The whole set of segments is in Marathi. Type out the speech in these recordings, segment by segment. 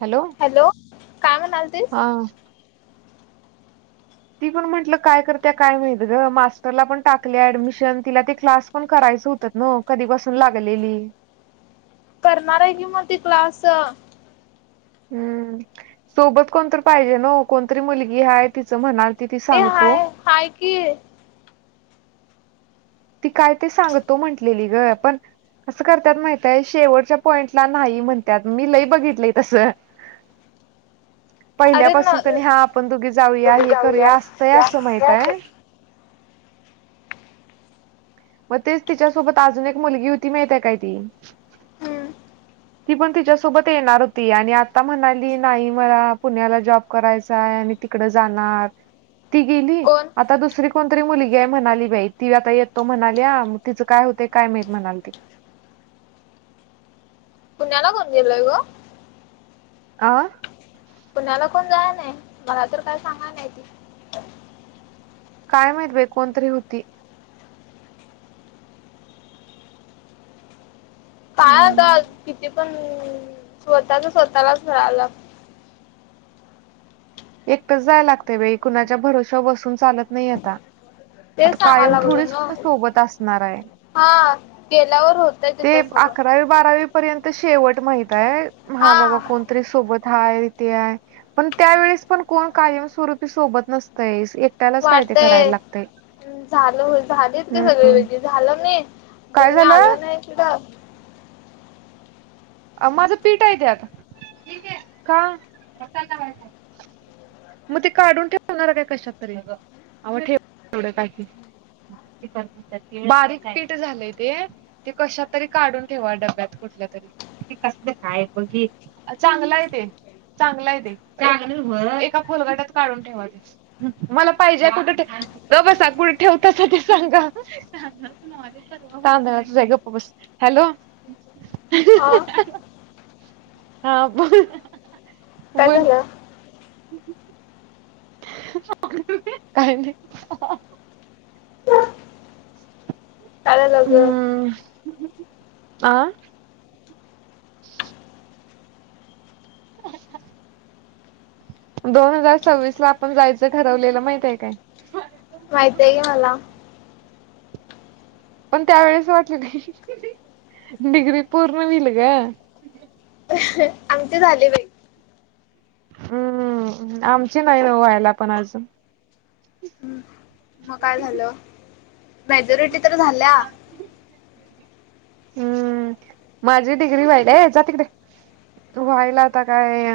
हॅलो हॅलो काय म्हणाल ते हा ती पण म्हंटलं काय करत्या काय माळत ग मास्टरला पण टाकल्या ऍडमिशन तिला ते क्लास पण करायचं होतं न कधी बसून लागलेली. करणार आहे की मग ते क्लास हम्म सोबत कोणत पाहिजे न कोणतरी मुलगी आहे तिचं म्हणाल. ती ती ए सांगतो हाय हाय कि ती काय ते सांगतो म्हटलेली ग पण कसं करतात माहितय शेवटच्या पॉईंटला नाही म्हणतात मी लय बघितलीय तसं. [inaudible] अरे न पहिल्यापासून कणी हा आपण दोघी जाऊया हे करूया असतंय असं माहितय [unintelligible] मग तेच तिच्यासोबत अजून एक मुलगी होती माहतीय काय ती? हम्म ती पण तिच्यासोबत येणार होती आणि आता म्हणाली नाही मला पुण्याला जॉब करायचाय आणि तिकड जाणार ती गेली. कोण आता दुसरी कोणतरी मुलगी आहे म्हणाली बाई ती आता येतो म्हणा या तिचं काय होते काय माहीत म्हणाली ती. पुण्याला कोन गेलय गं? आ. पुण्याला कोण जाय ना मला तर काय सांगा नाही ती. काय माहिती बाई कोणतरी होती. काय हम्म आता किती पण स्वतःच स्वतःलाच [unintelligible] एकटंच जाय लागते वेळी कुणाच्या भरोश्यावर बसून चालत नाही आता. ते आता सांगा कायम लागलो थोडीच ना सोबत असणार आहे. हा गेल्यावर होतय त ते तस. अकरावी बारावी पर्यंत शेवट माहित आहे हा बाबा कोण? सोबत हाय ते आहे पण त्यावेळेस पण कोण कायमस्वरूपी सोबत नसतय. वाटतय झालं हो झालीत ते हम्म सगळे वेगळे. झालं नाही काय तुम्ही आल झालं नाही सुधा माझं पीठ आहे त्यात का? मग ते काढून ठेवणार काय कशापरी ठेव एवढं काय ते बारीक पीठ झालंय ते. ते कशात तरी काढून ठेवा डब्यात कुठल्या तरी कस ते काय बघी चांगलं आहे ते चांगला आहे ते चांग एका फलगटात काढून ठेवा ते मला पाहिजे कुठेे बसा कुठे ठेवता अस ते सांगा. तांदळातच आहे गप्प बस हॅलो. हो. हा बोल. काय बोल झालं? [inaudible] काही नाही. काय झालं ग? हम्म आ! दोन हजार सव्वीस ला आपण जायचं ठरवलेलं माहित आहे काय? माहितय की मला. पण त्यावेेळेस वाटल नाही डिग्री पूर्ण होईल गं. आमचे झाली बाई. हम्म आमची नाही ना व्हायला पण अजून. हम्म. मग काय झालं मेजोरिटी तर झाल्या. हम्म माझी डिग्री व्हायला जा तिकडे व्हायला आता काय?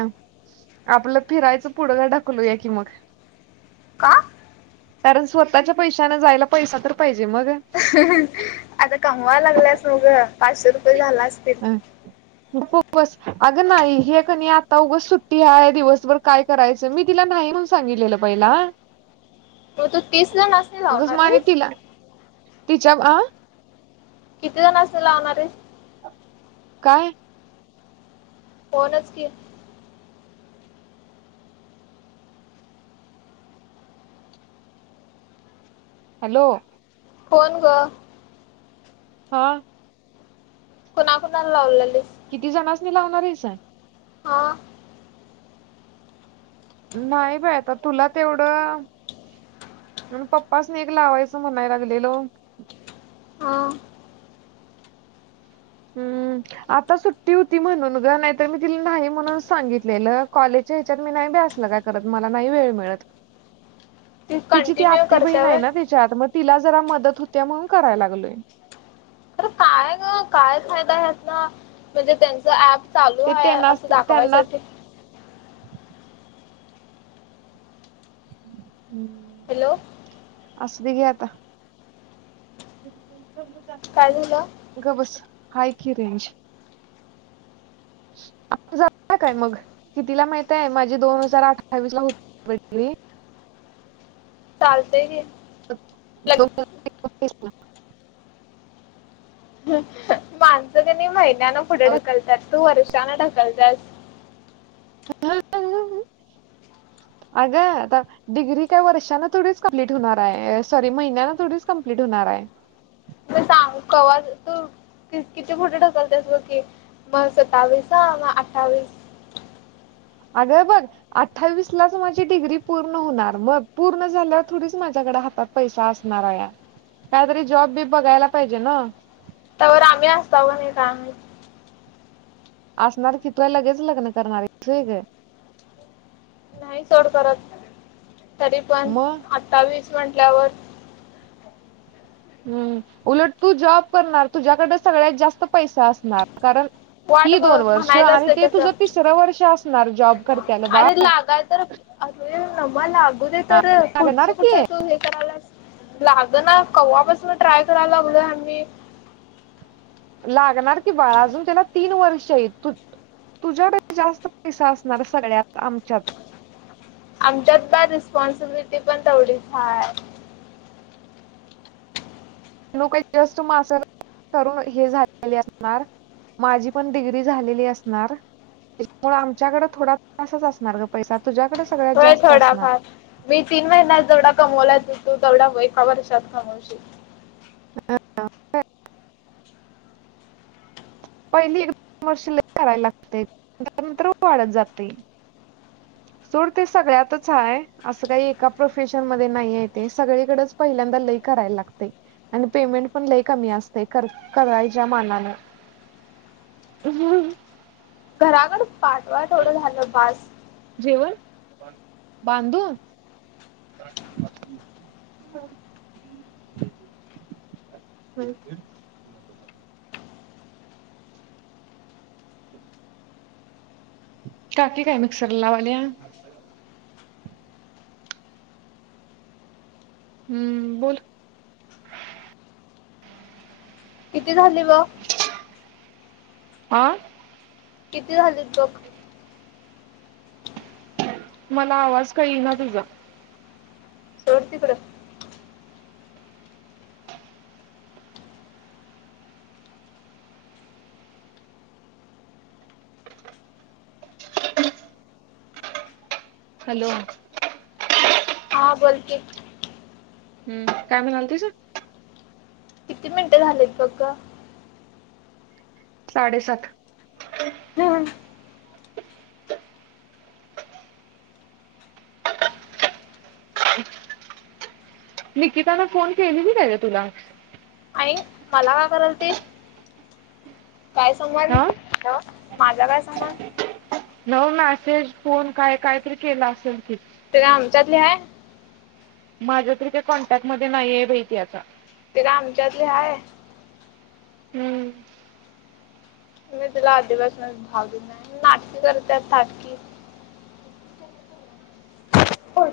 आपलं फिरायचं पुढं का ढकलू या की मग. का? कारण, स्वतःच्या पैशाने जायला पैसा तर पाहिजे मग. आता कमवा लागल्यास मग, पाचशे रुपये झाले असतील. [unintelligible] अगं नाही, हे कनयं आता उगचं सुट्टी आहे, दिवसभर काय करायचं मी तिला नाही, म्हणून सांगितलेलं पहिला. [inaudible] तीस जणांसनी उगच म लावणार आणि आहेस तिला तिच्या अ किती जणांसनी लावणार हायसं? काय? फोनचं की? हॅलो! फोन गं. हा. कुणा कुणाला लावलेलीस? किती जणासनी लावणार आहेस? हा. नाही बाय आता तुला तेवढं म पप्पासनी एक लावायचं म्हणाय लागलेलो. हा. [unintelligible] हम्म आता सुट्टी होती म्हणून गं, नाहीतर मी तिला नाही म्हणून सांगितलेलं कॉलेज हेच्यात मी नाही बय असलं काय करत, मला नाही वेळ मिळत. ती कंटिन्यू करत्या होय? त्यात मग तिला जरा मदत होत्या, म्हणून करायं लागलोय. खरं काय ग काय फायदा ह्यातनं, म्हणजे त्यांच ऍप चालू ते आहे त्यांना असं त्यांना दाखवायसाठी हम. हॅलो! असुदे घे आता. [unintelligible] तेच्या ग्रुप काय झाल? गं बस हाय, कि रेंज. आपण जाऊया काय मग, कितीला माहित आहे माझी दोन हजार अठ्ठावीस ला होती डिग्री. चालतेय घे. [unintelligible] तीथ क नी महिन्यान पुढे ढकलत्यात, तू वर्षानं ढकलत्यास. हा [unintelligible] [inaudible] आगं डिग्री काय वर्षान थोडीच कंप्लीट होणार हाय, सॉरी महिन्याला थोडीच कंप्लीट होणार हाय. तवाज तू. किती पुढं ढकलत्यास ब की, मग सत्तावीस, मग अठावीस आगं बघ. अठ्ठावीस लाच माझी डिग्री पूर्ण होणार, मग पूर्ण झाल्यावर थोडीच माझ्याकडे हातात पैसा असणार हाया, काहीतरी जॉब बीब बघायला पाहिजे न्हव. त्यावर आम्ही असताव कणी सांग. असणार की, तू काय लगेच लग्न करणार हायीस व्हय ग. नाही सोड करत, तरी पण मग अठावीस म्हटल्यावर हूम्म उलट तू जॉब करणार, तुझ्याकडे सगळ्यात जास्त पैसा असणार, कारण वाट ही ब दोन वर्ष म्हणायचं आणि असते ते तुझं तसं तिसरं वर्ष असणार जॉब करत्याला बाळ आगं नमा लागू दे हा तर, लागणार पुढचं कुठ की तू हे करायल्यास. लागलं ना कव्हापासून ट्राय करायला लागलं आही लागणार ती बाळ अजून त्याला तीन वर्ष य तुझ्याकडे जास्त पैसा असणार सगळ्यात आमच्यात आमच्यातला रिस्पॉन्सिबिलिटी पण तेवढच आहे लोक जस्ट मासर करून हे झालेले असणार माझी पण डिग्री झालेली असणार आमच्याकडें थोडा तासच असणार ग पैसा तुझ्याकडे सगळ्यात होय जास्त असणार थोडाफार मी तीन महिन्यात जेवढा कमवलाचेतो तेवढा एका वर्षात कमवशील हा पहिली एक कमर्शिल करायला लागते त्यानंतर वाढत जाते [unintelligible] सोड ते सगळ्यातच आहे असं काही एका प्रोफेशन मध्ये नाही आहे ते सगळीकडेच पहिल्यांदा लय करायला लागते आणि पेमेंट पण लय कमी असते करायच्या मानान हम्म घराकड पाठवा थवडं झालं भास जेवण बांध बांधू [unintelligible] [inaudible] [unintelligible] काकी काय मिक्सर ला लावाल्या हम्म बोल किती झाली बग हा किती झाली बघ मला आवाज कही येईना तुझा सोड तिकडं हॅलो हा बोल की हम्म काय म किती मिनिटे झालेत बघ ग साडेसात नाही निकितानं फोन केलेली काय ग तुला आणि मला का कराल ती काय हा संबंध माझा काय संबंध नव मेसेज फोन काय कायतरी केला असेल त ते काम आमच्यातली आहेय माझ्या तरी कॉन्टॅक्ट मध्ये नाहीये बाई ती आता ते काय आमच्यातले हाय हम्म मी तुला आधिवासन भाव घला नाटक करतय नाटकी हो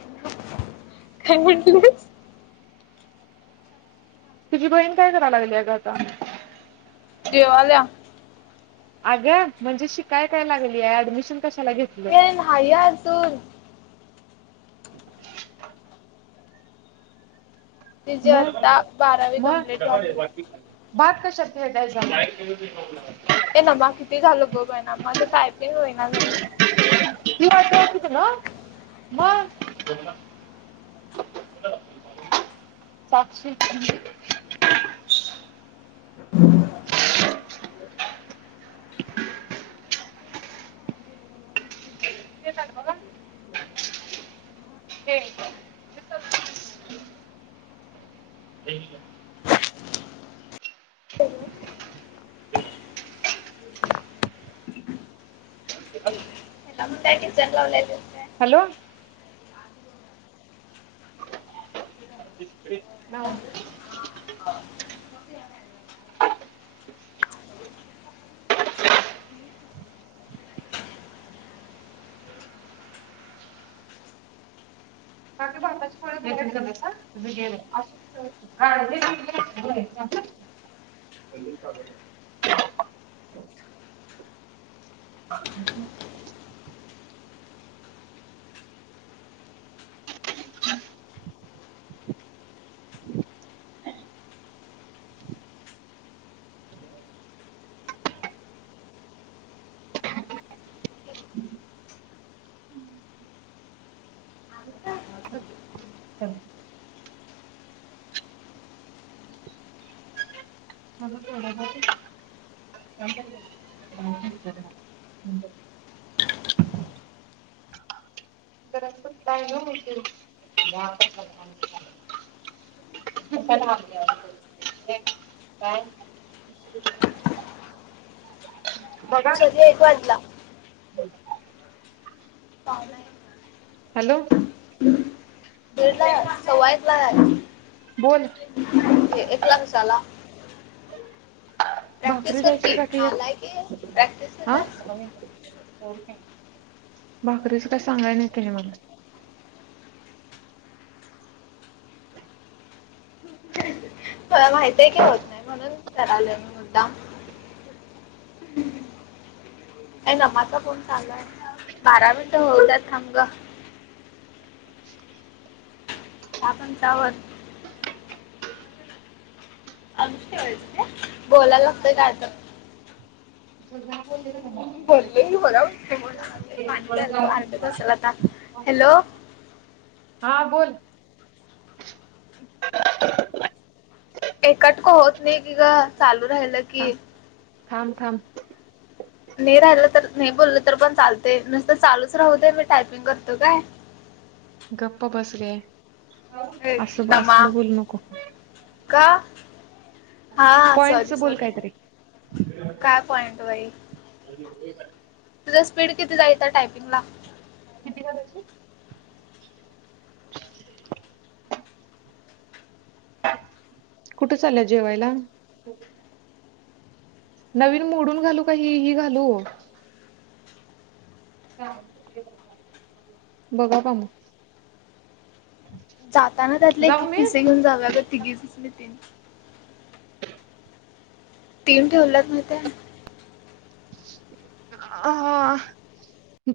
काय म्हटलीस तुझी बहीण काय कराय लागली आहे का आता जेवायला या अग्या म्हणजे शिकाय काय लागली आहे ऍडमिशन कशाला घेतली ये नाही अजून [unintelligible] तिची मग आता [inaudible] बारावी कंप्लीट झाली. भात कशात घ्यायचा आहे ते ना मग किती झालं बघ आहे ना माझे टायपिंग होईना झाले त वाट त ना म साक्षी हम्म तेच आहे बघा हे का? एक कोणता पिक्चर लावलाय ग? हॅलो ना अस ह मग तेवढ ह ठीक आहे म्हणजे काा होतील बा खुबण आ्या काय बघा सधळ एक वाटला पालं हॅलो सवयच लागली बोल एक लाख झाला प्रॅक्टिस भाकरी कर द्यायची की बाकी.... नालायक की प्रॅक्टिस आ... केल्यास काय माहिती भाकरीच काय सांगितलं नाही ते मला मला माहितीय की होत नाही म्हणून करा आले मी मुद्दाम नमाचा फोन चालू आहे. बारा मिनिट होऊ दे थांब ग आपण सावर अ बोलायला लागतंय का आता बोलले पाणी जायचं ओरडत असेल आता हॅलो हा बोल एकटक होत नाही की ग चालू राहिल की थां- थां नाही राहिलं तर नाही बोललं तर पण चालत नुसतं चालूच राहू दे मी टायपिंग करतो काय गप्प बस गे ए, असं नमा असलं बोलू नकॊ का हा पॉइंटच सॉरी- बोल सॉरी काहीतरी काय पॉइंट बाई अ तुझ्या स्पीड किती जायच टायपिंग ला कितीची कुठं चालय जेवायला नवीन मोडून घालू काही ही घालू बघा का मग जाताना त्यातले एक जाऊ एक मी पिसे घेऊन जाऊया ग तिघी ना तीन दिसले त तीन ठेवलेत मी ते अ